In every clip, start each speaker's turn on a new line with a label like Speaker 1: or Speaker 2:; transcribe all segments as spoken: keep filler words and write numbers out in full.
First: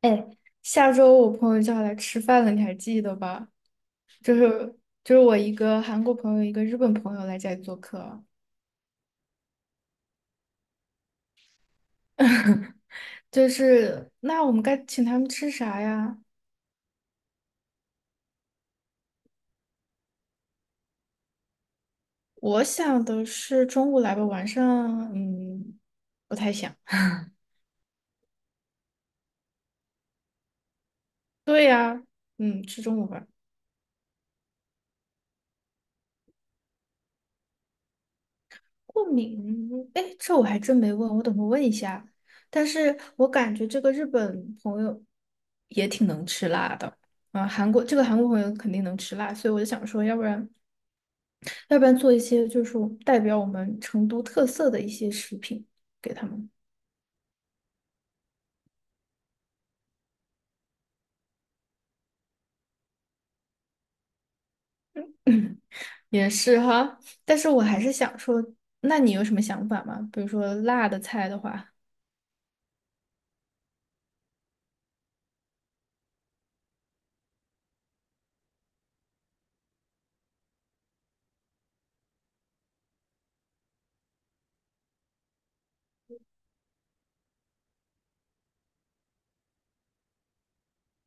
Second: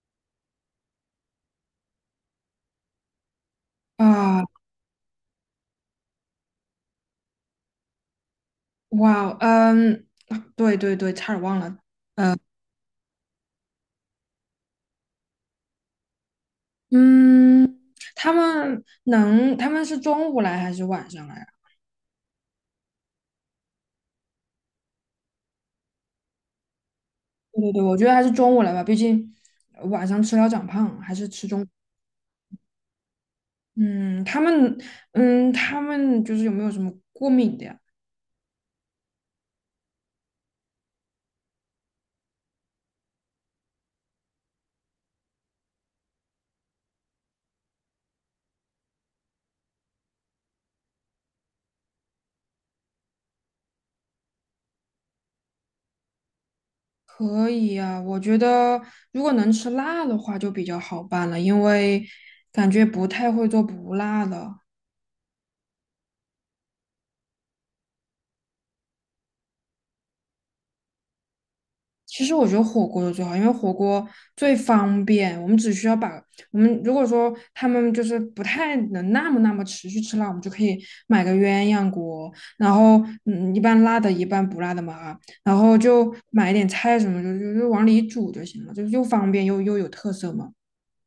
Speaker 1: 哎，下周我朋友就要来吃饭了，你还记得吧？就
Speaker 2: 啊，
Speaker 1: 是就是我一个韩国朋友，一个日本朋友来家里做客，
Speaker 2: 哇，嗯，啊对对对，差点忘了。
Speaker 1: 就是那我们该请他们吃啥呀？
Speaker 2: 嗯，他们能，他们是中午来还是晚上来啊？
Speaker 1: 我想的是中午来吧，晚上嗯不太想。
Speaker 2: 对对对，我觉得还是中午来吧，毕竟呃晚上吃了长胖，还是吃中
Speaker 1: 对
Speaker 2: 午。
Speaker 1: 呀，嗯，吃中午饭。
Speaker 2: 嗯，他们，嗯，他们就是有没有什么过敏的呀？
Speaker 1: 过敏，哎，这我还真没问，我等会问一下。但是我感觉这个日本朋友，也啊，韩国这个韩国朋友肯定能吃辣，所以我就想说，要不然。要不然做一些就是代表我们成都特色的一些食品给他们。
Speaker 2: 可以呀，我觉得如果能吃辣的话就比较好办了，因为感觉不太会做不辣的。
Speaker 1: 也是哈，但是我还是想说，那你有什么想法吗？比如说辣的菜的话，
Speaker 2: 其实我觉得火锅的最好，因为火锅最方便。我们只需要把我们如果说他们就是不太能那么那么持续吃辣，我们就可以买个鸳鸯锅，然后嗯一半辣的，一半不辣的嘛啊，然后就买一点菜什么，就就就往里煮就行了，就又方便又又有特色嘛。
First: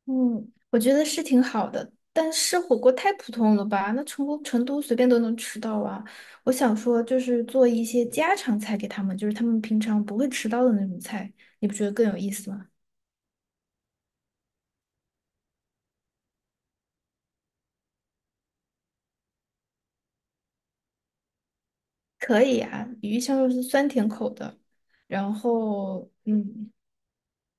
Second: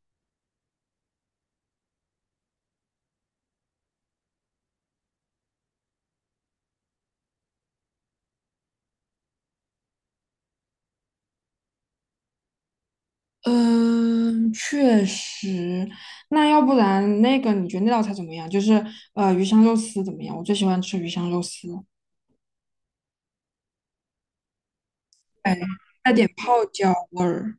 Speaker 1: 嗯，我觉得是挺好的，但是火锅太普通了吧？那成都成都随便都能吃到啊。我想说，就是做一些家常菜给他们，就是他们平常不会吃到的那种菜，你不觉得更有意思吗？
Speaker 2: 嗯，确实。那要不然那个你觉得那道菜怎么样？就是呃鱼香肉丝怎么样？我最喜欢吃鱼香肉丝，
Speaker 1: 可以啊，鱼香肉丝酸甜口的，然
Speaker 2: 哎，
Speaker 1: 后
Speaker 2: 带点泡
Speaker 1: 嗯。
Speaker 2: 椒味儿。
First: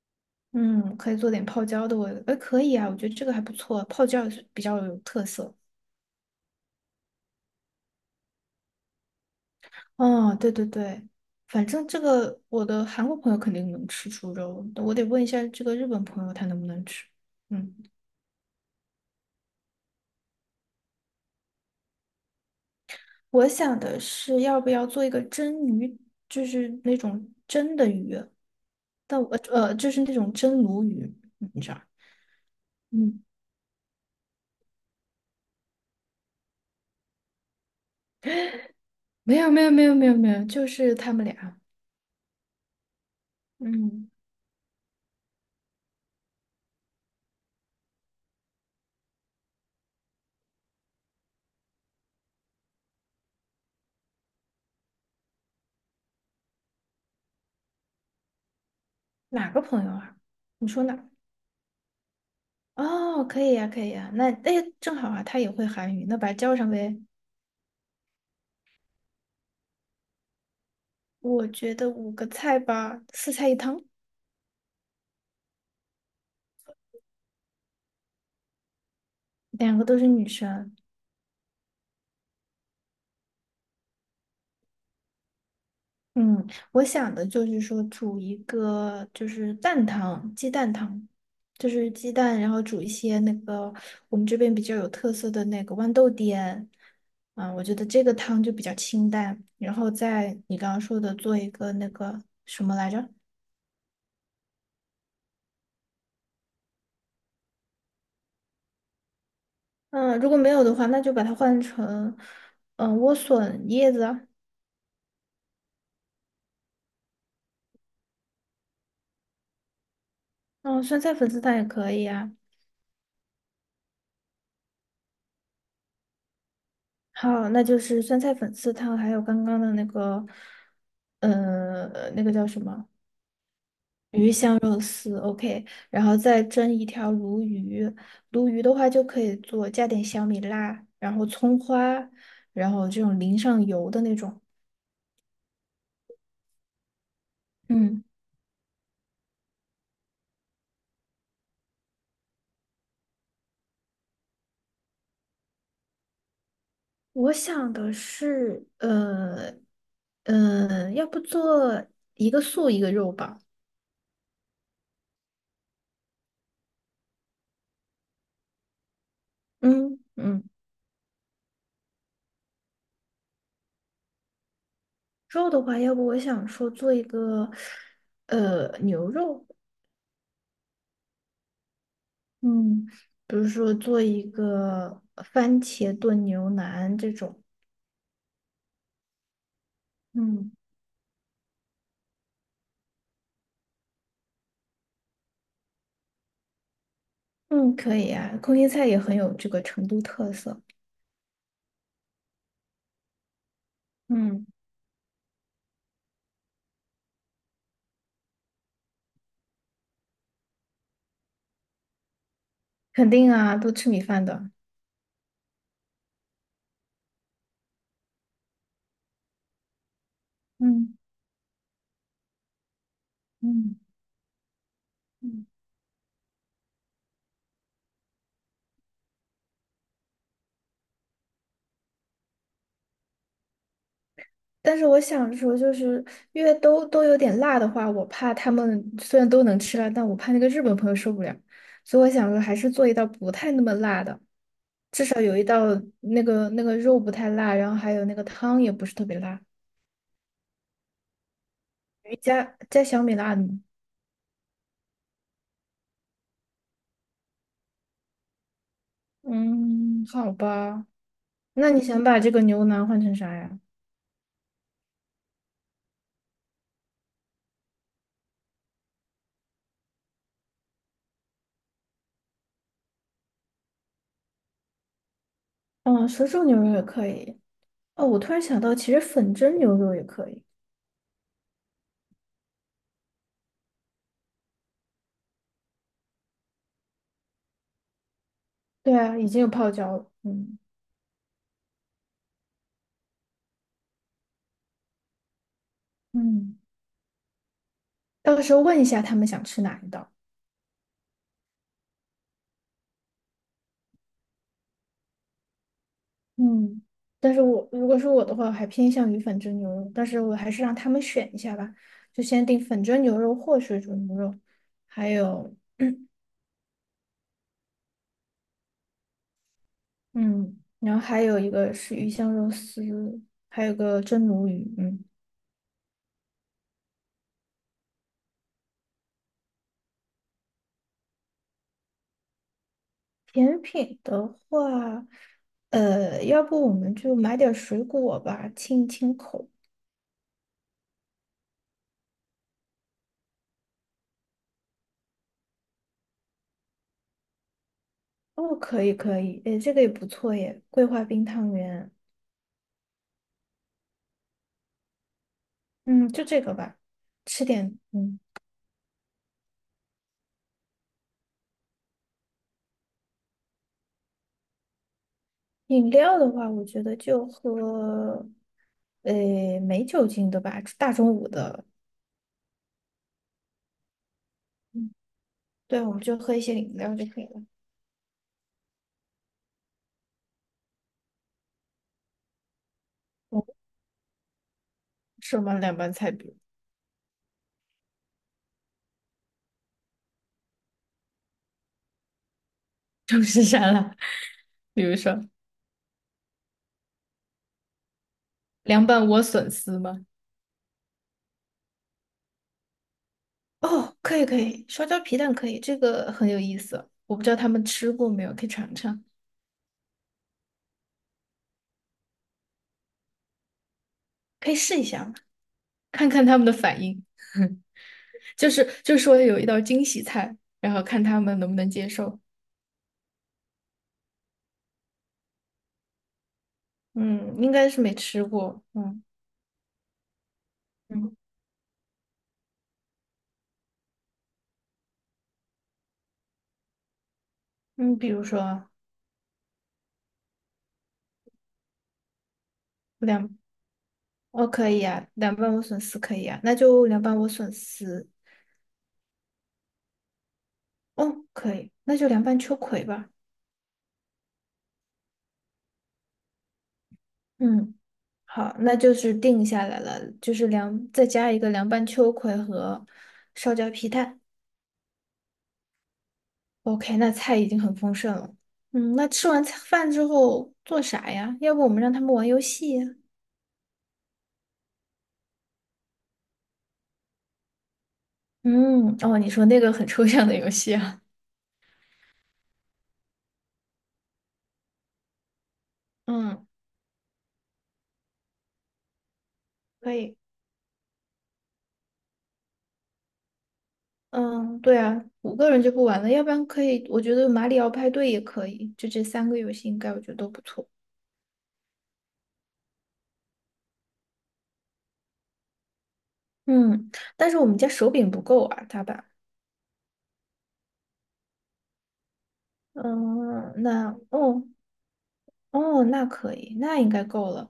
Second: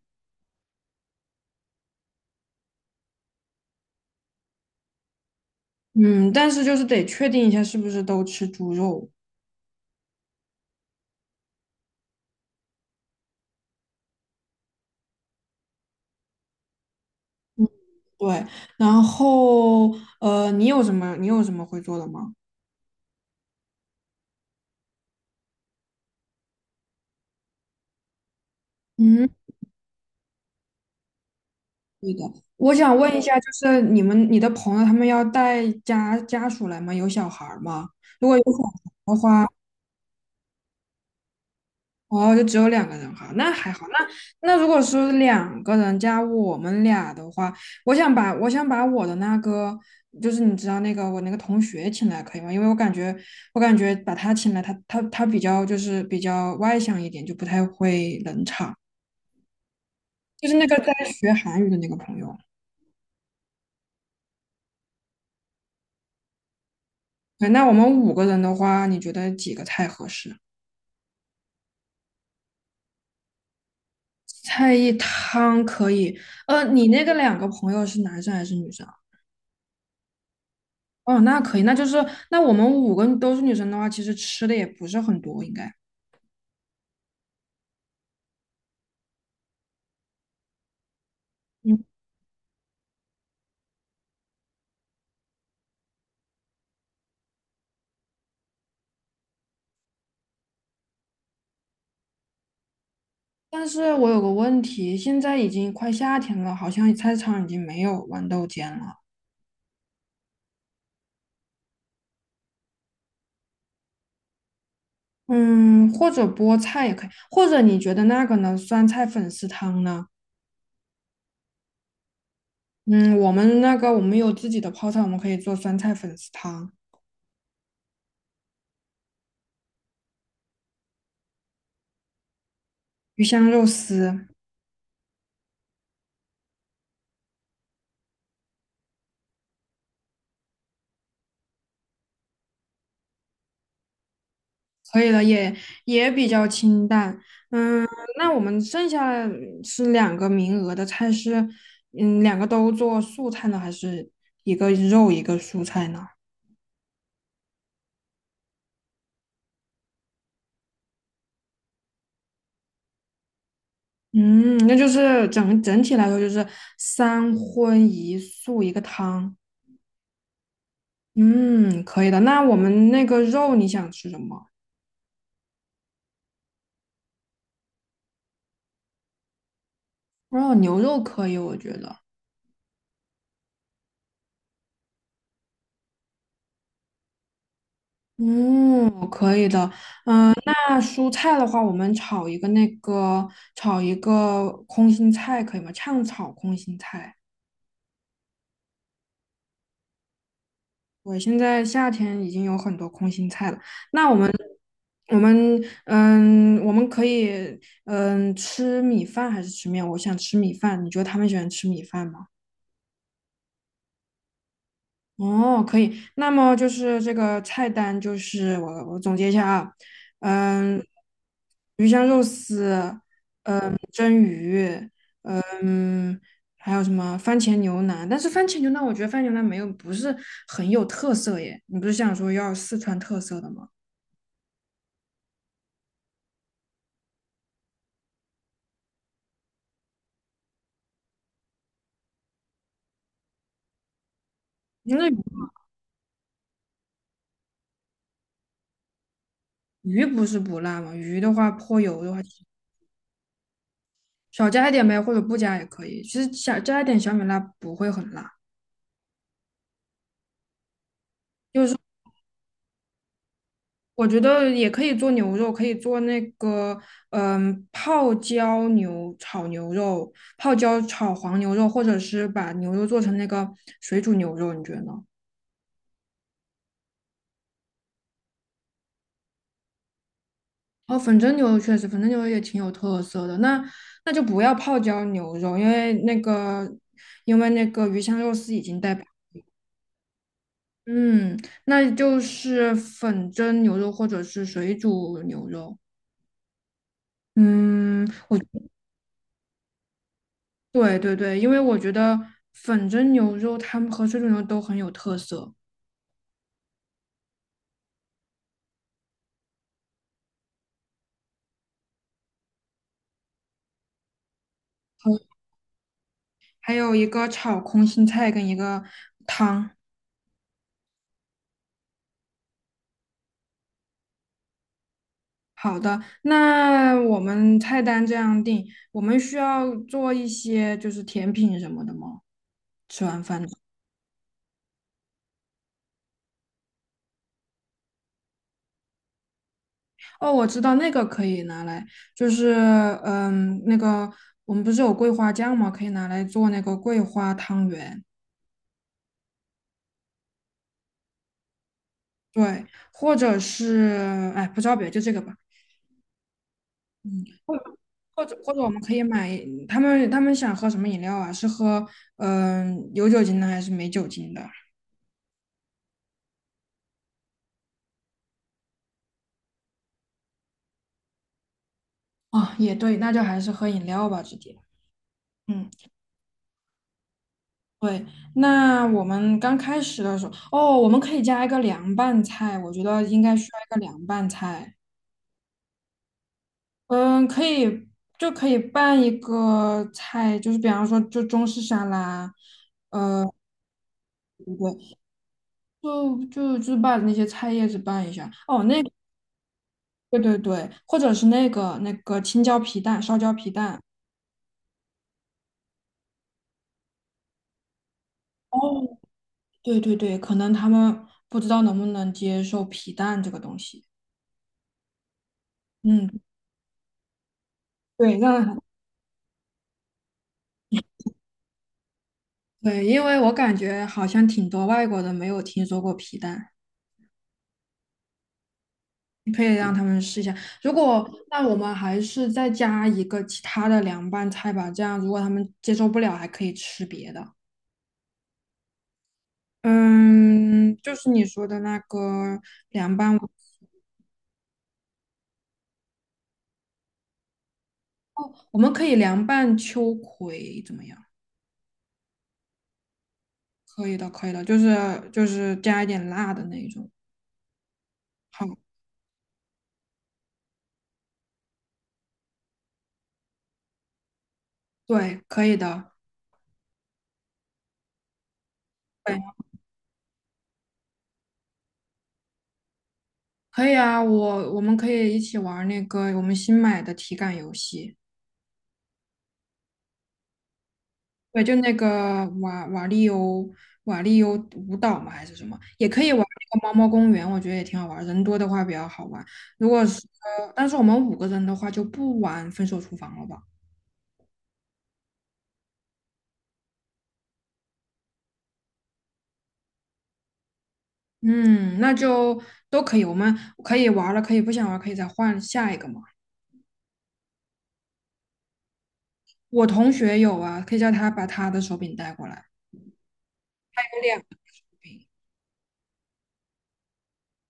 Speaker 1: 嗯，可以做点泡椒的味道，哎，可以啊，我觉得这个还不错，泡椒也是比较有特色。
Speaker 2: 嗯，但是就是得确定一下是不是都吃猪肉。
Speaker 1: 哦，对对对，反正这个我的韩国朋友肯定能吃猪肉，我得问一下这个日本朋友他能不能吃。
Speaker 2: 嗯，
Speaker 1: 嗯，
Speaker 2: 对，然后呃，你有什么你有什么会做的吗？
Speaker 1: 我想的是要不要做一个蒸鱼，就是那种蒸的鱼，呃
Speaker 2: 嗯，
Speaker 1: 呃，就是那种蒸鲈鱼，你知道？
Speaker 2: 对的，我想问一
Speaker 1: 嗯，
Speaker 2: 下，就是你们你的朋友他们要带家家属来吗？有小孩儿吗？如果有小孩儿的
Speaker 1: 没
Speaker 2: 话，
Speaker 1: 有没有没有没有没有，就是他们俩。
Speaker 2: 哦，就只有两个人哈，那还好。
Speaker 1: 嗯，
Speaker 2: 那那如果是两个人加我们俩的话，我想把我想把我的那个，就是你知道那个我那个同学请来可以吗？因为我感觉我感觉把他请来，他他他比较就是比较外向一点，就不太会冷场。
Speaker 1: 哪个朋友啊？
Speaker 2: 就是那
Speaker 1: 你
Speaker 2: 个
Speaker 1: 说
Speaker 2: 在
Speaker 1: 哪？
Speaker 2: 学韩语的那个朋友。
Speaker 1: 哦，可以呀，可以呀，那哎，正好啊，他也会韩语，那把它叫上呗。
Speaker 2: 对，那我们五个人的话，你觉得几个菜合适？
Speaker 1: 我觉得五个菜吧，四菜一汤，
Speaker 2: 菜一汤可以。呃，你那个两个朋友是男生还是女生？
Speaker 1: 两个都是女生。
Speaker 2: 哦，那可以，那就是那我们五个都是女生的话，其实吃的也不是很多，应该。
Speaker 1: 嗯，我想的就是说煮一个就是蛋汤，鸡蛋汤，就
Speaker 2: 嗯，
Speaker 1: 是鸡蛋，然后煮一些那个我们这边比较有特色的那个豌豆颠。啊，我觉得这个汤就比较清淡，然后在你刚刚说的做一个那个什么来着？
Speaker 2: 但是我有个问题，现在已经快夏天了，好像菜市场已经没有豌豆尖了。
Speaker 1: 嗯，如果没有的话，那就把它换成嗯莴笋叶子啊，
Speaker 2: 嗯，或者菠菜也可以，或者你觉得那个呢？酸菜粉丝汤呢？
Speaker 1: 嗯，酸菜粉丝汤也可以啊。
Speaker 2: 嗯，我们那个我们有自己的泡菜，我们可以做酸菜粉丝汤、
Speaker 1: 好，那就是酸菜粉丝汤，还有刚刚的那个，呃，那个叫什么
Speaker 2: 鱼香肉丝。
Speaker 1: 鱼香肉丝，OK，然后再蒸一条鲈鱼，鲈鱼的话就可以做加点小米辣，然后葱花，然后这种淋上油的那种。
Speaker 2: 可以的，也也比较清淡。嗯，
Speaker 1: 嗯，
Speaker 2: 那我们剩下是两个名额的菜是，嗯，两个都做素菜呢，还是一个肉一个蔬菜呢？
Speaker 1: 我想的是，呃，呃，要不做一个素一个肉吧。
Speaker 2: 嗯，那就是整整体来说就是三荤一素一个汤。
Speaker 1: 嗯嗯，
Speaker 2: 嗯，可以的。那我们那个肉你想吃什么？
Speaker 1: 肉的话，要不我想说做一个呃牛肉，
Speaker 2: 肉牛肉可以，我觉得。
Speaker 1: 嗯，比如说做一个番茄炖牛腩这种，嗯
Speaker 2: 那蔬菜的话，我们炒一个那个炒一个空心菜可以吗？炝炒空心菜。
Speaker 1: 嗯，可以啊，空心菜也很有这个成都特色，
Speaker 2: 我现在夏天已经有很多空心菜了，那我们
Speaker 1: 嗯，
Speaker 2: 我们嗯，我们可以嗯吃米饭还是吃面？我想吃米饭，你觉得他们喜欢吃米饭吗？
Speaker 1: 肯定啊，都吃米饭的，
Speaker 2: 哦，可以。那么就是这个菜单，就是我我总结一下啊。嗯，
Speaker 1: 嗯
Speaker 2: 鱼香肉丝、
Speaker 1: 嗯。
Speaker 2: 蒸鱼，
Speaker 1: 嗯
Speaker 2: 嗯，还有什么番茄牛腩？但是番茄牛腩，我觉得番茄牛腩没有不是很有特色耶。你不是想说要四川特色的吗？
Speaker 1: 但是我想说，就是因为都都有点辣的话，我怕他们虽然都能吃辣，但我怕那个日本朋友受不了，所以我想说还是做一道不太那么辣的，
Speaker 2: 因
Speaker 1: 至
Speaker 2: 为。
Speaker 1: 少有一道那个那个肉不太辣，然后还有那个汤也不是特别辣，
Speaker 2: 鱼不是不辣吗？鱼的话泼油的话，
Speaker 1: 加加小米辣的吗？
Speaker 2: 少加一点呗，或者不加也可以。其实小加一点小米辣不会很辣，
Speaker 1: 嗯，好吧，那你想把这个牛腩换成啥呀？
Speaker 2: 我觉得也可以做牛肉，可以做那个嗯泡椒牛炒牛肉、泡椒炒黄牛肉，或者是把牛肉做成那个水煮牛肉，你觉得呢？
Speaker 1: 哦，水煮牛肉也可以。哦，我突然想到，其实粉蒸牛肉也可以。
Speaker 2: 哦，粉蒸牛肉确实，粉蒸牛肉也挺有特色的。那那就不要泡椒牛肉，因为那个因为那个鱼香肉丝已经带
Speaker 1: 对
Speaker 2: 泡。
Speaker 1: 啊，已经有泡椒了。嗯
Speaker 2: 嗯，那就是粉蒸牛肉或者是水煮牛肉。
Speaker 1: 嗯。
Speaker 2: 嗯，
Speaker 1: 到时候问一下他们想吃哪一道。
Speaker 2: 对对对，因为我觉得粉蒸牛肉它们和水煮牛肉都很有特色，
Speaker 1: 嗯，但是我如果是我的话，我还偏向于粉蒸牛肉，但是我还是让他们选一下吧，就先定粉蒸牛肉或水煮牛肉，还
Speaker 2: 还
Speaker 1: 有
Speaker 2: 还有一个炒空心菜跟一个
Speaker 1: 嗯，然后还有一个是鱼香肉丝，还有个蒸鲈鱼，嗯，
Speaker 2: 好的。那我们菜单这样定，我们需要做一些就是甜品什么的吗？吃完饭。
Speaker 1: 甜品的话，呃，要不我们就买点水果吧，清一清口。
Speaker 2: 哦，我知道那个可以拿来，就是嗯，那个我们不是有桂花酱吗？可以拿来做那个桂花汤圆。
Speaker 1: 哦，可以可以，诶，这个也不错耶，桂花冰汤圆，
Speaker 2: 对，或者是哎，不知道别的就这个吧。
Speaker 1: 嗯，就这个吧，
Speaker 2: 嗯，
Speaker 1: 吃点嗯。
Speaker 2: 或者或者我们可以买他们他们想喝什么饮料啊？是喝嗯有酒精的还是没酒精的？
Speaker 1: 饮料的话，我觉得就喝，呃，没酒精的吧，大中午的，
Speaker 2: 啊，也对，那就还是喝饮料吧，直接。
Speaker 1: 嗯，
Speaker 2: 嗯，
Speaker 1: 对，我们就喝一些饮料就可以了。
Speaker 2: 对，那我们刚开始的时候，哦，我们可以加一个凉拌菜，我觉得应该需
Speaker 1: 我
Speaker 2: 要一个凉拌菜。
Speaker 1: 什么凉拌菜，比如
Speaker 2: 嗯，可以，就可以拌一个菜，就是比方说，就中式沙拉，
Speaker 1: 中式沙拉，
Speaker 2: 对不
Speaker 1: 比
Speaker 2: 对？
Speaker 1: 如说
Speaker 2: 就就就把那些菜叶子拌一下。哦，那
Speaker 1: 凉
Speaker 2: 个
Speaker 1: 拌莴笋丝吗？
Speaker 2: 对对对，或者是那个那个青椒皮蛋，烧椒皮蛋。
Speaker 1: 哦，可以可以，烧椒皮蛋可以，这个很有意思。我不知道他们吃过没有，可以尝
Speaker 2: 哦，
Speaker 1: 尝，
Speaker 2: 对对对，可能他们不知道能不能接受皮蛋这个东西。
Speaker 1: 可以试一下嘛，看
Speaker 2: 嗯，
Speaker 1: 看他们的反应。
Speaker 2: 对，
Speaker 1: 就
Speaker 2: 让
Speaker 1: 是就是说有一道惊喜菜，然后看他们能不能接受。
Speaker 2: 对，因为我感觉好像挺多外国人没有听说过皮蛋。
Speaker 1: 嗯，应该是没吃过。嗯
Speaker 2: 可以让他们试一下。如果
Speaker 1: 嗯。
Speaker 2: 那我们还是再加一个其他的凉拌菜吧，这样如果他们接受不了，还可以吃别的。
Speaker 1: 嗯，比如说
Speaker 2: 嗯，就是你说的那个凉拌，
Speaker 1: 两，哦，可以啊，凉拌莴笋丝可以啊，那就凉拌莴笋丝，
Speaker 2: 我们可以凉拌秋葵怎么样？
Speaker 1: 哦，可以，那就凉拌秋葵吧。
Speaker 2: 可以的，可以的，就是就是加一点辣的那一种。
Speaker 1: 嗯，
Speaker 2: 好，
Speaker 1: 好，那就是定下来了，就是凉，再加一个凉拌秋葵和烧焦皮蛋。
Speaker 2: 对，可以的，
Speaker 1: OK，那菜已经很丰盛了。嗯，那
Speaker 2: 对，
Speaker 1: 吃完菜饭之后做啥呀？要不我们让他们玩游戏呀
Speaker 2: 可以啊。我我们可以一起玩那个我们新买的体感游戏。
Speaker 1: 嗯，哦，你说那个很抽象的游戏啊。
Speaker 2: 对，就那个瓦瓦力欧瓦力欧舞蹈嘛，还是什么，也可以玩
Speaker 1: 嗯，
Speaker 2: 那个猫猫公园，我觉得也挺好玩儿，人多的话比较好玩。如果
Speaker 1: 可
Speaker 2: 是
Speaker 1: 以。
Speaker 2: 呃，但是我们五个人的话就不玩分手厨房了吧？
Speaker 1: 嗯，对啊，五个人就不玩了，要不然可以，我觉得马里奥派对也可以，就这三个游戏应该我觉得都不错。
Speaker 2: 嗯，那就都可以，我们可以玩儿了，可以不想玩儿可以再换下一个嘛。
Speaker 1: 嗯，但是我们家手柄不够啊，大吧？
Speaker 2: 我同学有啊，可以叫他把他的手柄带过来，
Speaker 1: 嗯，那
Speaker 2: 有两个
Speaker 1: 哦
Speaker 2: 柄，
Speaker 1: 哦，那可以，那应该够了。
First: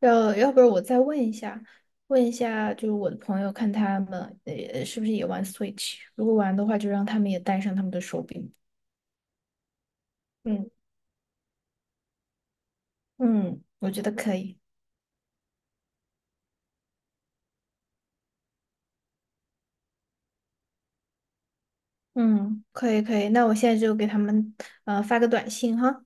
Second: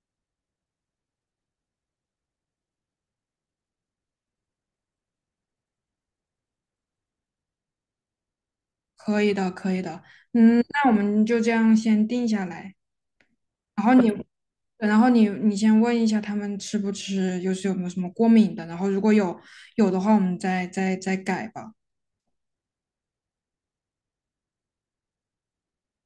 Speaker 1: 要要不然我再问一下，问一下就是我的朋友，看他们呃是不是也玩 Switch，如果玩的话，就让他们也带上他们的手柄。
Speaker 2: 可以的，可以的。嗯，
Speaker 1: 嗯
Speaker 2: 那我们就这样先定下来。
Speaker 1: 嗯，
Speaker 2: 然
Speaker 1: 我
Speaker 2: 后
Speaker 1: 觉
Speaker 2: 你，
Speaker 1: 得可以。
Speaker 2: 然后你你先问一下他们吃不吃，就是有没有什么过敏的，然后如果有有的话，我们再再再改吧。
Speaker 1: 嗯，可以可以，那我现在就给他们呃发个短信哈。